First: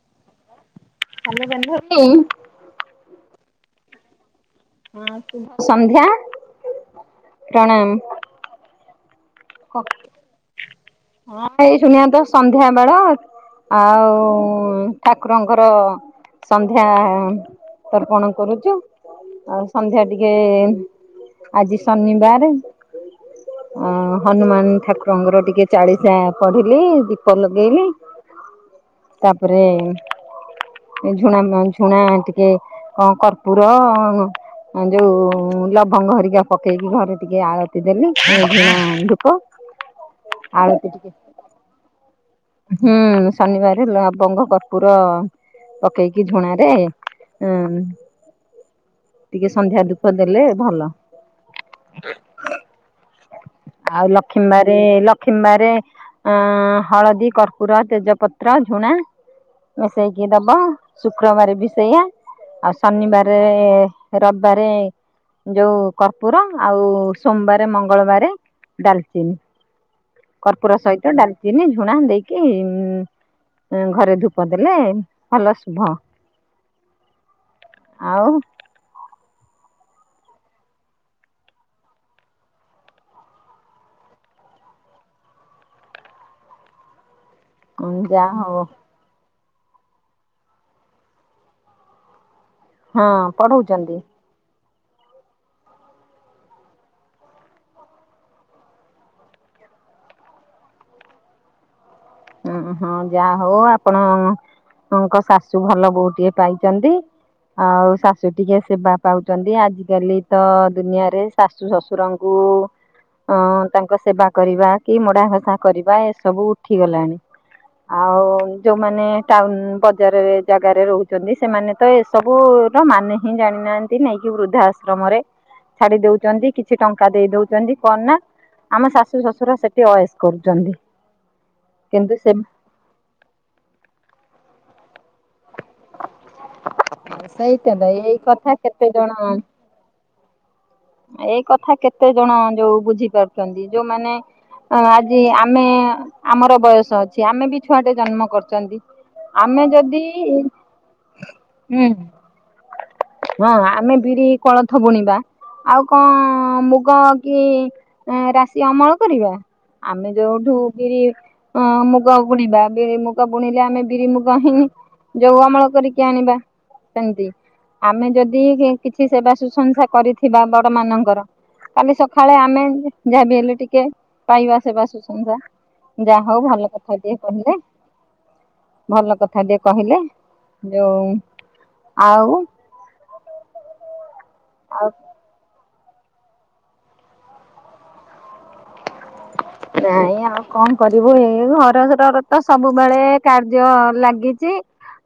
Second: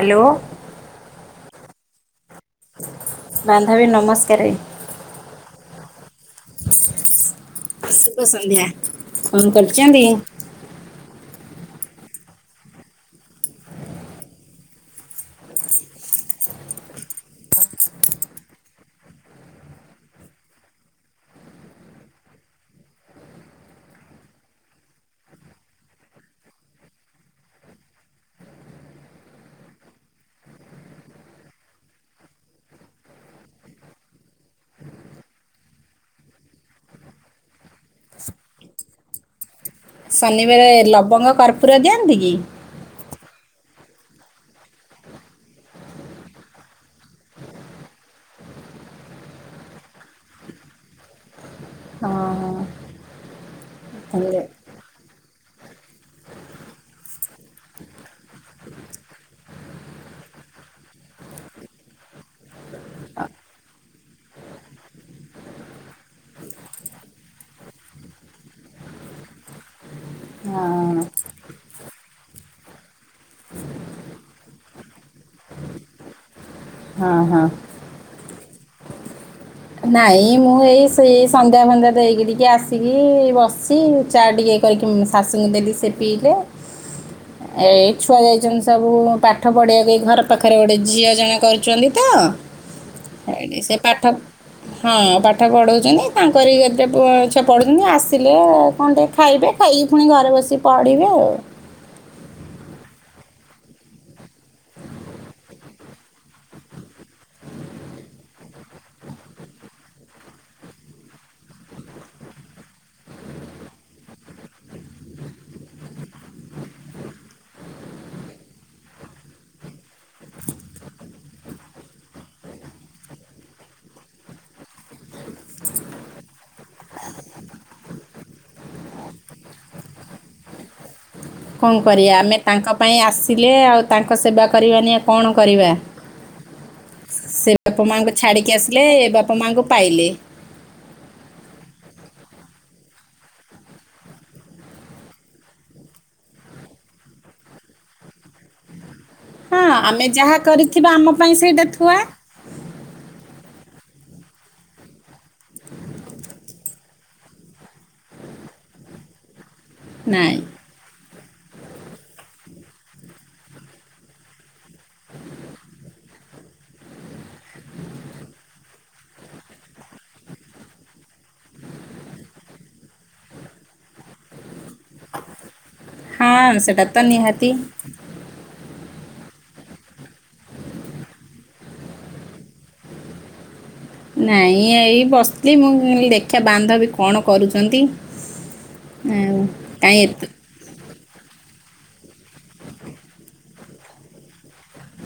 Hello? Hello ଗେଲହୁ ଲୋ ବାନ୍ଧବୀ ନମସ୍କାର ହଁ ଶୁଭସନ୍ଧ୍ୟା ଶୁଭସନ୍ଧ୍ୟା କଣ କରୁଚନ୍ତି? ହଁ ଏଇ ଶୁଣିବା ତ ସନ୍ଧ୍ୟାବେଳ। ଆଉ ଠାକୁରଙ୍କର ସନ୍ଧ୍ୟା ତର୍ପଣ କରୁଚୁ ଆଉ ସନ୍ଧ୍ୟା ଟିକେ ଆଜି ଶନିବାର ଅ-ହନୁମାନ ଠାକୁରଙ୍କର ଟିକେ ଚାଳିଶା ପଢିଲି ଦୀପ ଲଗେଇଲି ତାପରେ ଝୁଣା ମାଇଁ ଝୁଣା ଟିକେ କଣ କର୍ପୁର ଆମ ଯୋଉ ଲବଙ୍ଗ ହରିକା ପକେଇକି ଘରେ ଟିକେ ଆଳତି ଦେଲି ଝୁଣା ଧୂପ। ହ [inaudible] ଶନିବାରେ ଲବଙ୍ଗ କର୍ପୁର ଦିଅନ୍ତି କି? ହୁଁ ଶନିବାର ଲବଙ୍ଗ କର୍ପୁର ପକେଇକି ଝୁଣା ରେ ହଁ ଟିକେ ସନ୍ଧ୍ୟା ଧୂପ ଦେଲେ ଭଲ। ହଁ ଆଉ ହଁ ଲକ୍ଷ୍ମୀ ବାରୀ ଲ ଲକ୍ଷ୍ମୀ ବାରେ ଅଁ ହଳଦୀ କର୍ପୁର ତେଜପତ୍ର ଝୁଣା ମିସେଇକି ଦବ ଶୁକ୍ରବାର ବି ସେଇଆ ଆଉ ଶନିବାରେ ରବିବାରେ ଯୋଉ କର୍ପୂୁର ଆଉ ସୋମବାର ମଙ୍ଗଳବାର ଡାଲଚିନି। କର୍ପୁର ସହିତ ଡାଲଚିନି ଝୁଣା ଦେଇକି ଉଁ ଘରେ ଧୂପ ଦେଲେ ଭଲ ଶୁଭ। ହଁ ହଁ। ଆଉ। ନାଇଁ ମୁଁ ଏଇ ସେଇ ସନ୍ଧ୍ୟା ସନ୍ଧ୍ୟା ଦେଇକି ଟିକେ ଆସିକି ବସି ଚା ଟିକେ କରିକି ଶାଶୁଙ୍କୁ ଦେଲି ସେ ପିଇଲେ ହ [inaudible] ଏଇ ଛୁଆ ଯାଇଛନ୍ତି ସବୁ ପା ପାଠ ପଢ଼ିବାକୁ ଘର ପାଖରେ ଗୋଟେ ଝିଅ ଜଣେ କରୁଛନ୍ତି ହଁ ତ ସେ ପଢଉଛନ୍ତି ପାଠ ହଁ ପାଠ ପଢଉଛନ୍ତି ତାଙ୍କରି [unintelligible] ପଢୁଛନ୍ତି ଆସିଲେ କଣ ଟିକେ ଖାଇବେ। ଖାଇକି ପୁଣି ଘରେ ବସି ପଢିବେ ଆଉ ହ [inaudible] ଓ ହଁ ଯାହା ହଉ ଆପଣଙ୍କ ଶାଶୁ ଭଲ ବୋହୂଟିଏ ପାଇଛନ୍ତି। ଆଉ ଶାଶୁ ଟିକେ ସେବା ପାଉଛନ୍ତି ଆଜିକାଲି ତ ଦୁନିଆରେ ଶାଶୁ ଶ୍ୱଶୁରଙ୍କୁ ଅଁ ତାଙ୍କ ସେବା କରିବା କି ମୋଡା ଘସା କରିବା ଏସବୁ ଉଠିଗଲାଣି ହ [inaudible] ଆଉ ଯୋଉମାନେ ଟାଉନ ବଜାରରେ ଜାଗାରେ ରହୁଛନ୍ତି ସେମାନେ ତ ଏସବୁ ମାନେ ହିଁ ଜାଣିନାହାନ୍ତି ନେଇକି ବୃଦ୍ଧା ଆଶ୍ରମରେ ଛାଡି ଦଉଛନ୍ତି କିଛି ଟଙ୍କା ଦେଇ ଦଉଛନ୍ତି କଣ ନା ଆମ ଶାଶୁ ଶ୍ୱଶୁର ସେଠି ଅଏସ୍ କରୁଛନ୍ତି। କଣ କିନ୍ତୁ କରିବା ସେ ଆମେ ତାଙ୍କ ପାଇଁ ଆସିଲେ ଆଉ ତାଙ୍କ ସେବା କରିବା ନିି କଣ କରିବା ସେ ସେଇଟା ବାପା ତ ମାଙ୍କୁ ଏଇ ଛାଡିକି କଥା ଆସିଲେ କେତେ ଏ ଜଣ ବାପା ମାଙ୍କୁ ପାଇଲେ ଏଇ କଥା କେତେ ଜଣ ଯୋଉ ବୁଝି ପାରୁଛନ୍ତି ଯୋଉମାନେ ଅ ଆଜି ଆମେ ଆମର ବୟସ ଅଛି ଆମେ ବି ଛୁଆଟେ ଜନ୍ମ କରିଛନ୍ତି। ହଁ ଆମେ ଯଦି ଯାହା କରିଥିବା ଆମ ପାଇଁ ସେଇଟା ହୁଁ ଥୁଆ ହଁ ଆମେ ବିରି କୋଳଥ ବୁଣିବା ଆଉ କଣ ମୁଗ କି ରାଶି ଅମଳ କରିବା। ଆମେ ଯୋଉ ନାଇଁ ଠୁ ବିରି ହଁ ମୁଗ ବୁଣିବା ବିରି ମୁଗ ବୁଣିଲେ ଆମେ ବିରି ମୁଗ ହିଁ ଯୋଉ ଅମଳ କରିକି ଆଣିବା। ସେମତି ଆମେ ଯଦି କିଛି ସେବା ସୁଶଂସା କରିଥିବା ବଡ ମାନଙ୍କର କାଲି ସକାଳେ ଆମେ ଯାହା ବି ହେଲେ ଟିକେ ପାଇବା ସେବା ସୁଶ୍ରୁସା ଯା ହଉ ହଁ ଭଲ ସେଟା ତ କଥା ଟିଏ ନିହାତି କହିଲେ ଭଲ କଥା ଟିକେ କହିଲେ ଯୋଉ ଆଉ ଓ ହୋ ହ [inaudible] ନାଇଁ ଏଇ ବସିଥିଲି ମୁଁ ଦେଖିବା ବାନ୍ଧବୀ କଣ କରୁଛନ୍ତି। ଆ ନାଇଁ କାୟପ ଆଉ କଣ [inaudible] କରିବୁ ଏଇ ଘର ଘରର ତ ସବୁବେଳେ କାର୍ଯ୍ୟ ଲାଗିଛି।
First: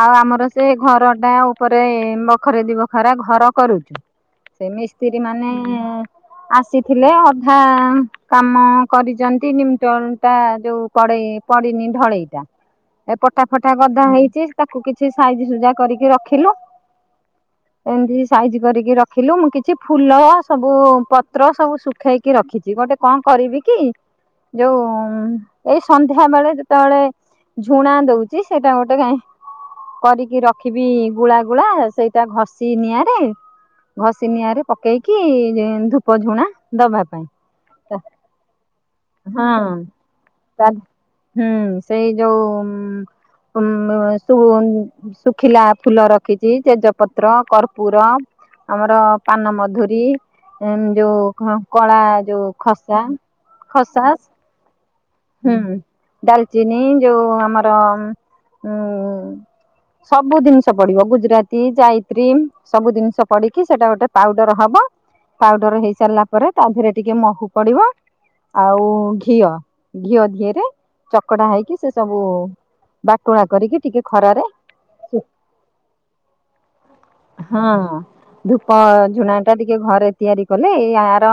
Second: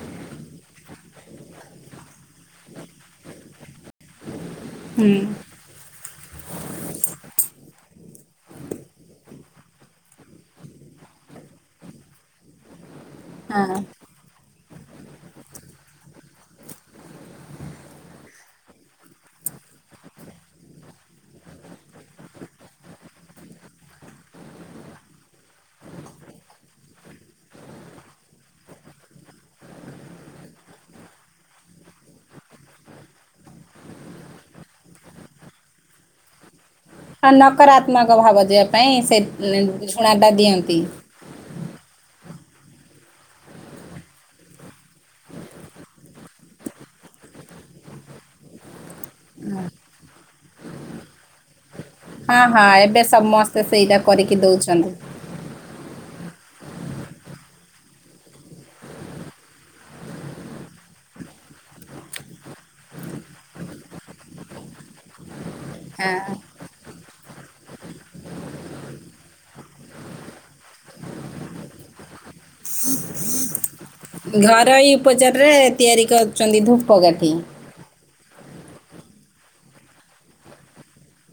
ଆଉ ଆମର ସେ ଘର ଟା ଉପରେ ଏ ବଖରେ ଦି ବଖରା ଘର କରୁଛୁ। ସେ ହୁଁ ମିସ୍ତ୍ରୀ ମାନେ ଆସିଥିଲେ ଅଧା କାମ କରିଛନ୍ତି ନିମଟନଟା ଯୋଉ ପଡେ ପଡିିନି ଢଳେଇଟା ଏ ପଟା ଫଟା ହଁ ଗଧା ହେଇଛି ତାକୁ କିଛି ସାଇଜି ସୁଜା କରିକି ରଖିଲୁ ଏମିତି ସାଇଜ କରିକି ରଖିଲୁ ମୁଁ କିଛି ଫୁଲ ସବୁ ପତ୍ର ସବୁ ଶୁଖେଇକି ରଖିଛି। ଗୋଟେ କଣ କରିବି କି ଯୋଉ ଏଇ ସନ୍ଧ୍ୟା ବେଳେ ଯେତେବେଳେ ଝୁଣା ଦଉଛି ସେଇଟା ଗୋଟେ କାହିଁ କରିକି ରଖିବି ଗୁଳା ଗୁଳା ସେଇଟା ଘଷି ନିଆଁରେ ଘଷି ନିିଆଁ ରେ ପକେଇକି ଧୂପ ଝୁଣା ଦବା ପାଇଁ। ହଁ ନକାରାତ୍ମକ ଭାବ ଯେ ପାଇଁ ସେ ହଁ ଝୁଣା ଟା ତା ଦିଅନ୍ତି। ହୁଁ ସେଇ ଯୋଉ ଉ ଶୁ ଶୁଖିଲା ଫୁଲ ରଖିଛି ତେଜପତ୍ର କର୍ପୂୁର ଆମର ପାନମଧୁରୀ ଯୋଉ କଳା ହଁ ଯୋଉ ହଁ ଖସା ଏବେ ସମସ୍ତେ ସେଇଟା ଖସା କରିକି ଦଉଛନ୍ତି। ହୁଁ। ଡାଲଚିନି ଯୋଉ ଆମର ଉଁ ସବୁ ଜିନିଷ ପଡିବ ଗୁଜୁରାତି ଯାୟିତ୍ରୀ ସବୁ ଜିନିଷ ପଡିକି ସେଇଟା ଗୋଟେ ପାଉଡର ହବ ପାଉଡର ହେଇ ହଁ ସାରିଲା ପରେ ତା ଦେହରେ ଟିକେ ମହୁ ପଡିବ ଆଉ ଘିଅ ଘିଅ ଦିଏରେ ଚକଡା ହେଇକି ସେ ସବୁ ବାକୁଣା କରିକି ଟିକେ ଖରାରେ ଘରୋଇ ଉପଚାର ରେ ତିଆରି କରୁଛନ୍ତି ଧୂପକାଠି। ହଁ ଧୂପ ଝୁଣା ଟା ଟିକେ ଘରେ ତିଆରି କଲେ ଏଇ ଆର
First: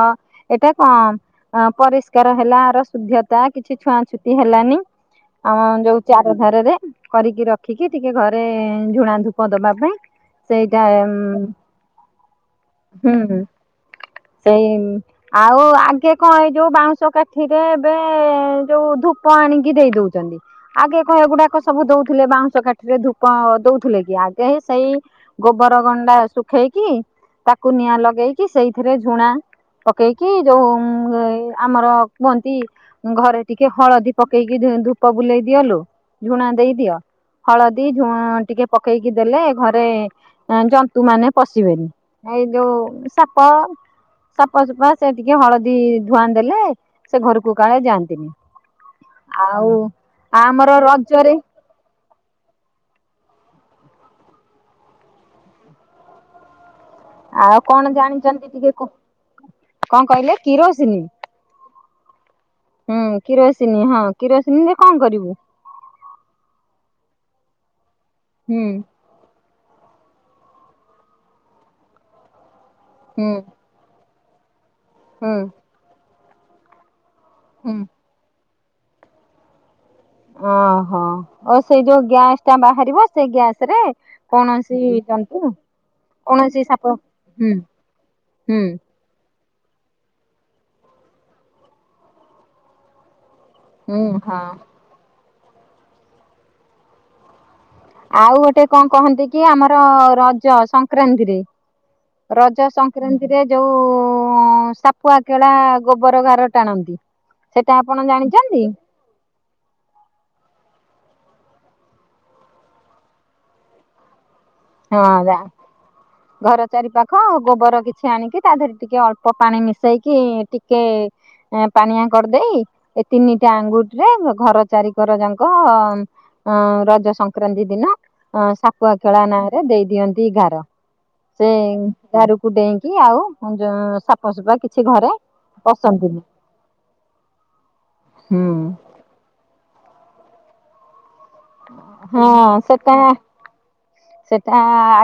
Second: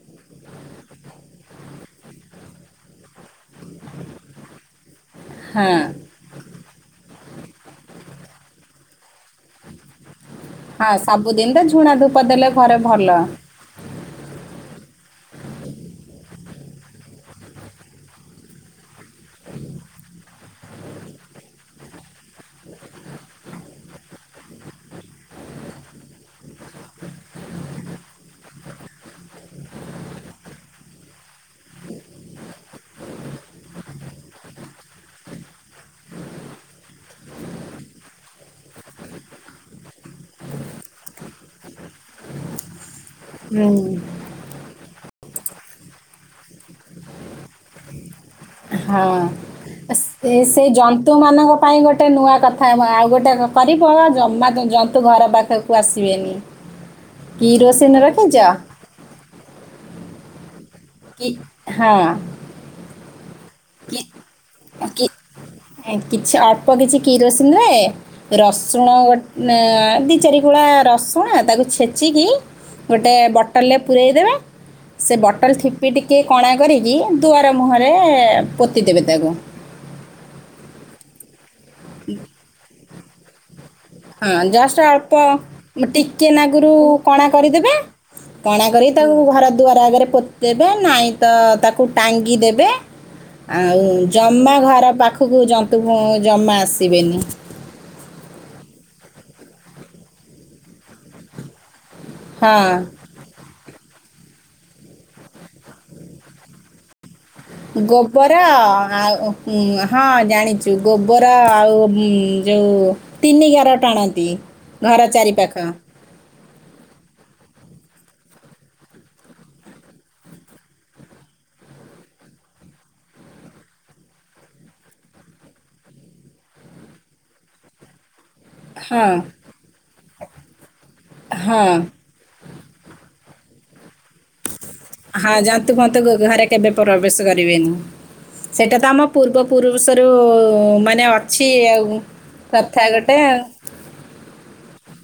ଏଇଟା କଣ ପରିଷ୍କାର ହେଲା ଆର ଶୁଦ୍ଧତା କିଛି ଛୁଆଁଛୁତି ହେଲାନି ଆମ ହଁ ଯୋଉ ଚାରଧାରରେ କରିକି ରଖିକି ଟିକେ ଘରେ ଝୁଣା ଧୂପ ଦବା ପାଇଁ ସେଇଟା ହଁ ହୁଁ ସବୁଦିନ ତ ଝୁଣା ଧୂପ ଦେଲେ ଘରେ ଭଲ। ହୁଁ। ସେଇ ଆଉ ଆଗେ କଣ ଏଇ ଯୋଉ ବାଉଁଶ କାଠିରେ ଏବେ ଯୋଉ ଧୂପ ଆଣିକି ଦେଇ ଦଉଛନ୍ତି ଆଗେ କଣ ଏଗୁଡା ସବୁ ଦଉଥିଲେ ବାଉଁଶ କାଠିରେ ଧୂପ ଦଉଥିଲେ କି ଆଗେ ସେଇ ଗୋବର ଗଣ୍ଡା ଶୁଖା ପଠେଇକି ତାକୁ ନିଆଁ ଲଗେଇକି ସେଇଥିରେ ଝୁଣା ପକେଇକି ଯୋଉ ଆମର କୁହନ୍ତି ଘରେ ଟିକେ ହଳଦୀ ପକେଇକି ଧୂପ ବୁଲେଇ ଦିଅଲ ଝୁଣା ଦେଇ ଦିଅ। ହଳଦୀ ଝୁଣ ଟିକେ ପକେଇକି ଦେଲେ ଘରେ ଜନ୍ତୁ ମାନେ ପଶିବେନି। ଏଇ ଯୋଉ ସାପ ହୁଁ ସାପସୁପା ସେ ଟିକେ ହଳଦୀ ଧୂଆଁ ଦେଲେ ସେ ଘରକୁ କାଳେ ଯାଆନ୍ତିନି। ହଁ ଆଉ ସେ ଆମର ରଜରେ ଜନ୍ତୁମାନଙ୍କ ପାଇଁ ଗୋଟେ ନୂଆ କଥା ହେବ ଆଉ ଗୋଟେ କରିବ ଜମା ଜନ୍ତୁ ଘର ପାଖକୁ ଆସିବେନି। ଆଉ କଣ କିରୋସିନ ରଖିଛ? ଜାଣିଛନ୍ତି ଟିକେ କ କଣ କହିଲେ କିରୋଜ କି ହଁ। କିରୋସିନୀ କି ହଁ କିରୋସିନୀ କଣ କି କରିବୁ? କିଛି ଅଳ୍ପ କିଛି କିରୋସିନ ରେ ହୁଁ ରସୁଣ ଗ ଦି ଚାରିଗୁଳା ରସୁଣ ତାକୁ ଛେଚିକି ଗୋଟେ ହୁଁ ବଟଲରେ ପୂରୋଇ ଦେବେ ସେ ହୁଁ ବଟଲ ଠିପି ଟିକିଏ କଣା କରିକି ଦୁଆର ହୁଁ ମୁହଁରେ ପତି ଦେବେ ତାକୁ। ଓହୋ ଓ ସେଇ ଯୋଉ ଗ୍ୟାସ୍ ଟା ବାହାରିବ ସେ ଗ୍ୟାସ୍ ହଁ ଜଷ୍ଟ ଅଳ୍ପ ଟିକେ କୌଣସି ନାଗରୁ ସାପ କଣା ହୁଁ କରିଦେବେ ହୁଁ କଣା କରି ତାକୁ ଘର ଦୁଆର ଆଗରେ ପୋତି ଦେବେ ନାଇଁ ତ ତାକୁ ଟାଙ୍ଗି ଦେବେ ଆଉ ହୁଁ ହଁ ଜମା ଘର ପାଖକୁ ଜନ୍ତୁ ଜମା ଆସିବେନି। ଆଉ ଗୋଟେ କଣ କହନ୍ତି କି ଆମର ରଜ ସଂକ୍ରାନ୍ତିରେ ରଜ ହଁ ସଂକ୍ରାନ୍ତିରେ ଯୋଉ ସାପୁଆ କେଳା ଗୋବର ଘାର ଟାଣନ୍ତି। ସେଟା ଆପଣ ଗୋବର ଜାଣିଛନ୍ତି? ଆଉ ହଁ ଜାଣିଛୁ। ଗୋବର ଆଉ ଯୋଉ ତିନି ଗାର ଟାଣନ୍ତି। ଘର ହଁ ଚାରି ଯା ପାଖ। ଘର ଚାରି ପାାଖ ଗୋବର କିଛି ଆଣିକି ତା ଦେହରେ ଟିକେ ଅଳ୍ପ ପାଣି ମିଶେଇକି ଟିକେ ପାଣିଆ କରିଦେଇ ଏ ତିନିଟା ଆଙ୍ଗୁଠିରେ ଘର ଚାରିି କରଯାଁକ ଅଁ-ଅଁ ରଜ ସଂକ୍ରାନ୍ତି ଦିନ ଅଁ ସାପୁଆ ହଁ କେଳା ନାଁ ରେ ଦେଇ ଦିଅନ୍ତି ଗାର, ସେ ହଁ ଗାରକୁ ଡେଇଁକି ଆଉ ଯୋଁଉ ସାପ୍ ହଁ ଯାଆନ୍ତୁ ମତେ ଘରେ କେବେ ପ୍ରବେଶ କରିବେନି। ହୁଁ ସେଇଟା ତ ଆମ ପୂର୍ବ ପୁରୁଷରୁ ମାନେ ଅ ହଁ ସେଟା ଆଉ ସେଟା [inaudible] ଆ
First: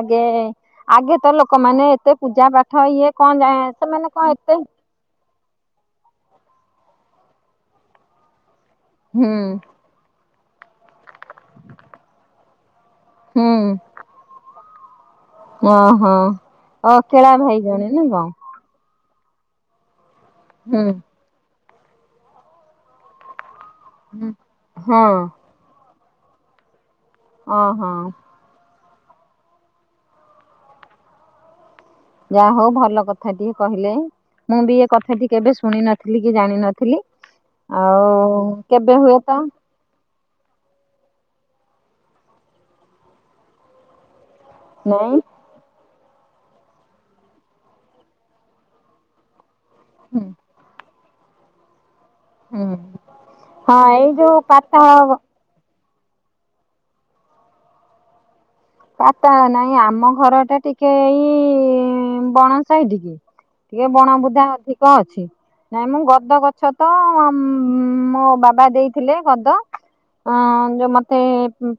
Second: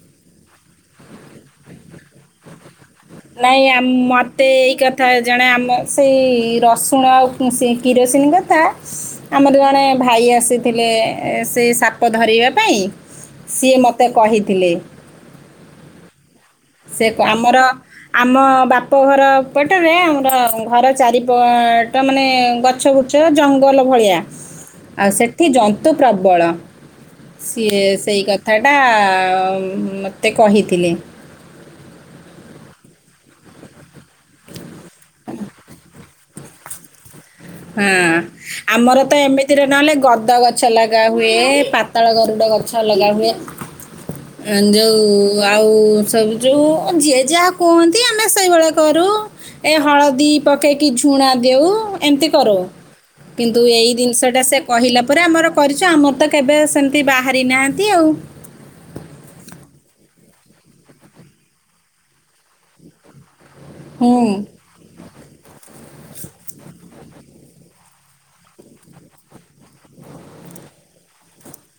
ଆଗେ ତ ଲୋକମାନେ ଏତେ ପୂଜା ପା ନାଇଁ ଆମ୍ ମତେ ଏଇ କଥା ଜଣେ ଆମ ସେଇ ର ରସୁଣ ଆଉ ସେଇ କିରୋସିନ୍ କଥା ହୁଁ ଆମର ଜଣେ ଭାଇ ଆସ୍ ଥିଲେ ସେ ସାପ ଧରିବା ପାଇଁ ସିଏ ମୋତେ କହିଥିଲେ। ଓହୋଃ। ସେ କ ଆମର ଆମ ବାପ୍ ବାପଘର ପଟରେ ଆମର ଘର ହୁଁ ଚାରିପଟ ମାନେ ଗଛଗୁଛ ଜଙ୍ଗ୍ ଜଙ୍ଗଲ ଭଳିଆ ହଁ ଆଉ ସେଠି ଜନ୍ତୁ ପ୍ରବଳ। ସିଏ ଓହୋ ସେଇ କଥାଟା ମତେ କହିଥିଲେ। ଯାହା ହଉ ଭଲ କଥାଟିଏ କହିଲେ ମୁଁ ବି ଏ କଥାଟି କେବେ ଶୁଣିନ ଥିଲି କି ଜାଣିିନଥିଲି। ହଁଅ-ଅ ଆମର ତ ଏମିତିରେ ନହେଲେ ଗଦ୍ ଗଦ ଗଛ ଲଗା ହୁଏ ପାାତାଳ ଗରୁଡ ଗଛ ଲଗା ହୁଏ। ଯୋଉ ନାଇଁ ଆଉ ସବୁୁ ଯୋଉ ଯିଏ ଯାହା କୁହନ୍ତି ଆମେ ସେଇଭଳିଆ କରୁ ଏ ହୁଁ ହଳଦୀ ପକେଇକି ଝୁ ଝୁଣା ଦେଉ ଏମିତି କରୁ, ହୁଁ କିନ୍ତୁ ହଁ ଏଇ ଯୋଉ ଜିନିଷଟା ସେ କହିଲା ପାତାଳ ପରେ ଆମର କରି ଛୁ ଆମର ତ କେବେ ସେମିତି ବାହାରି ନାହାଁନ୍ତି ଆଉ ସାପ ନାଇଁ ଆମ ଘରଟା ଟିକେ ଏଇ-ଇ-ଇ-ଇ ବଣ ‌ସାଇଟିକି ଟିକେ ହୁଁ ବଣବୁଦା ଅଧିକା ଅଛି। ନାଇଁ ମୁଁ ଗଦ ଗଛ ତ ମୋ ବାବା ଦେଇଥିଲେ ଗଦ ଅଁ-ଅଁ ଯୋଉ ମତେ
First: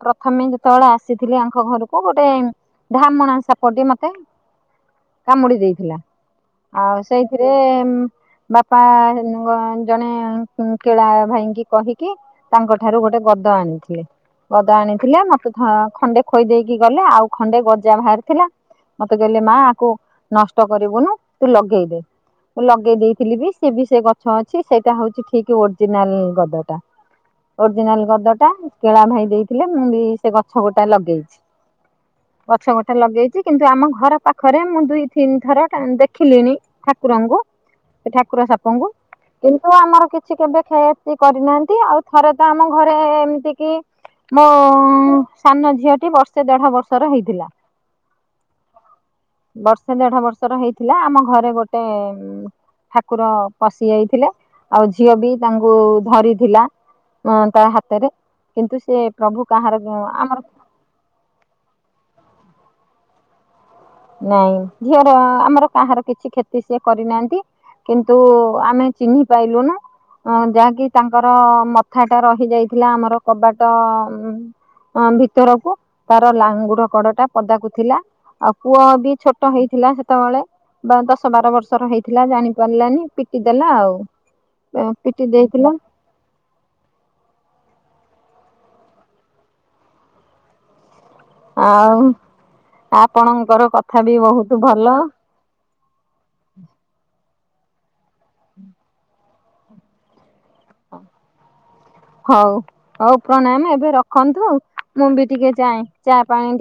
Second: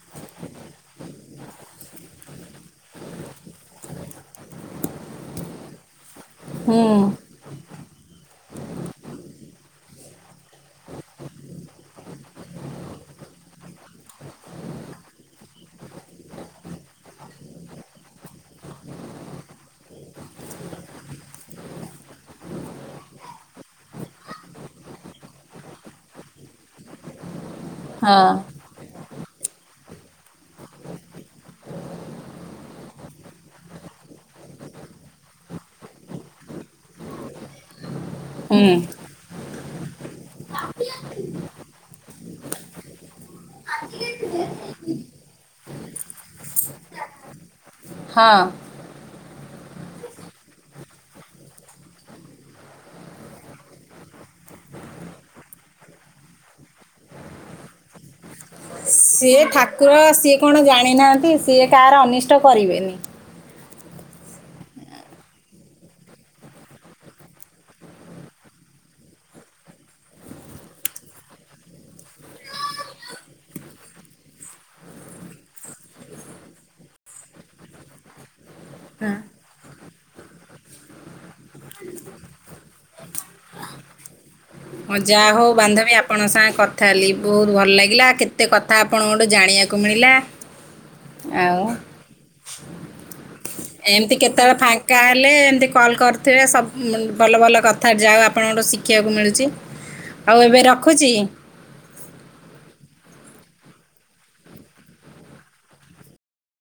ପ୍ରଥମେ ଯେତେବେଳେ ଆସିଥିଲି ଆଙ୍କ ଘରକୁ। ତ ଗୋଟେ ଢାମଣା ସାପଟି ମତେ କାମୁଡି ଦେଇଥିଲା। ହୁଁ ଆଉ ସେଇଥିରେ ବାପା ଜଣେ କେଳା ଭାଇଙ୍କି କହିକି ତାଙ୍କ ଠାରୁ ଗୋଟେ ଗଦ ଆଣିଥିଲେ ଗଦ ଆଣିଥିଲେ ମତେ ଖ ଖଣ୍ଡେ ଖୋଇ ଦେଇକି କି ଗଲେ ଆଉ ଖଣ୍ଡେ ଗଜା ବାହାରିଥିଲା। ମତେ କହିଲେ ମାଆ ଆକୁ ନଷ୍ଟ କରିବୁନୁ ତୁ ଲଗେଇଦେ। ଲଗେଇ ଦେଇଥିଲି ବି ସେ ବି ସେ ଗଛ ଅଛି ସେଇଟା ହଉଛି ଠିକ୍ ଓରିଜିନାଲ ଗଦଟା। ଓରିଜିନାଲ ହଁ ଗଦଟା କେଳା ଭାଇ ଦେଇଥିଲେ ମୁଁ ବି ସେ ଗଛ ଗୋଟା ଲଗେଇଛି। ଗଛ ଗୋଟେ ଲଗେଇଛି କିନ୍ତୁ ଆମ ଘର ପାଖରେ ମୁଁ ଦୁଇ ତିନି ଥର ଠା ଦେଖିଲିଣି ଠାକୁରଙ୍କୁ। ଙ୍କୁ ସେ ଠାକୁର ହୁଁ ସାପଙ୍କୁ କିନ୍ତୁ ଆମର କି କିଛି କେବେ କ୍ଷତି କରିନାହାନ୍ତି ଆଉ ଥରେ ତ ଆମ ଘରେ ଏମିତିକି ମୋ ସାନ ଝିଅଟି ବର୍ଷ୍ ସେ ଦେଢ ବର୍ଷର ହେଇଥିଲା। ହଁ ବର୍ଷେ ଦେଢ ବର୍ଷର ହେଇଥିଲା ଆମ ଘରେ ଗୋଟେ ଠାକୁର ପଶି ଯାଇଥିଲେ ଆଉ ଝିଅ ବି ତାଙ୍କୁ ଧରିଥିଲା। [inaudible] ତା ହାତରେ। କିନ୍ତୁ ସେ ସିଏ ପ୍ରଭୁ କାହାର ଠାକୁର ଆମର ସିଏ କଣ ଜାଣିନାହାନ୍ତି। ସିଏ କାହାର ଅନିଷ୍ଟ କରିବେନି। ନାଇଁ ଝିଅର ଆମର କାହାର କିଛି କ୍ଷତି ସେ କରିନାହାନ୍ତି। କିନ୍ତୁ ଆମେ ଚିହ୍ନି ପାଇଲୁ ନାଇ। ଅ ଯାହାକି ତାଙ୍କର ମଥା ଟା ରହି ଯାଇଥିଲା ଆମର କବାଟ ଅ ଭିତରକୁ ତାର ଲାଙ୍ଗୁଡ କଡଟା ପଦାକୁ ଥିଲା। ପୁଅ ବି ହଁ ଛୋଟ ହେଇଥିଲା ସେତେବେଳେ, ଦଶ ବାର ବର୍ଷର ହେଇଥିଲା, ଜାଣି ପାରିଲାନି ପିଟି ଦେଲା ଆଉ ହଁ ପିଟି ଯାହା ହୋଉ ଦେଇଥିଲା ବାନ୍ଧବୀ ଆପଣଙ୍କ ସାଙ୍ଗେ କଥା ହେଲି, ବହୁତ ଭଲ ଲାଗିଲା। ଏତେ କଥା ଆପଣଙ୍କଠୁ ଜାଣିବାକୁ ମିଳିଲା। ଆଉ ଆପଣ। ଏମତି କେତେବେଳେ ଫାଙ୍କା ହେଲେ ଏମିତି କଲ କରିୁଥିବେ, ସବୁ ଭଲ ଭଲ। କଥା ଯାହା ଆପଣଙ୍କଠୁ ଶିଖିବାକୁ ମିଳୁଛି। ଆଉ ଏବେ ରଖୁଛି। ହଉ। ହଉ ପ୍ରଣାମ, ଏବେ ରଖନ୍ତୁ, ମୁଁ ବି ଟିକେ ଯାଏଚା ପାଣି ଟିକେ।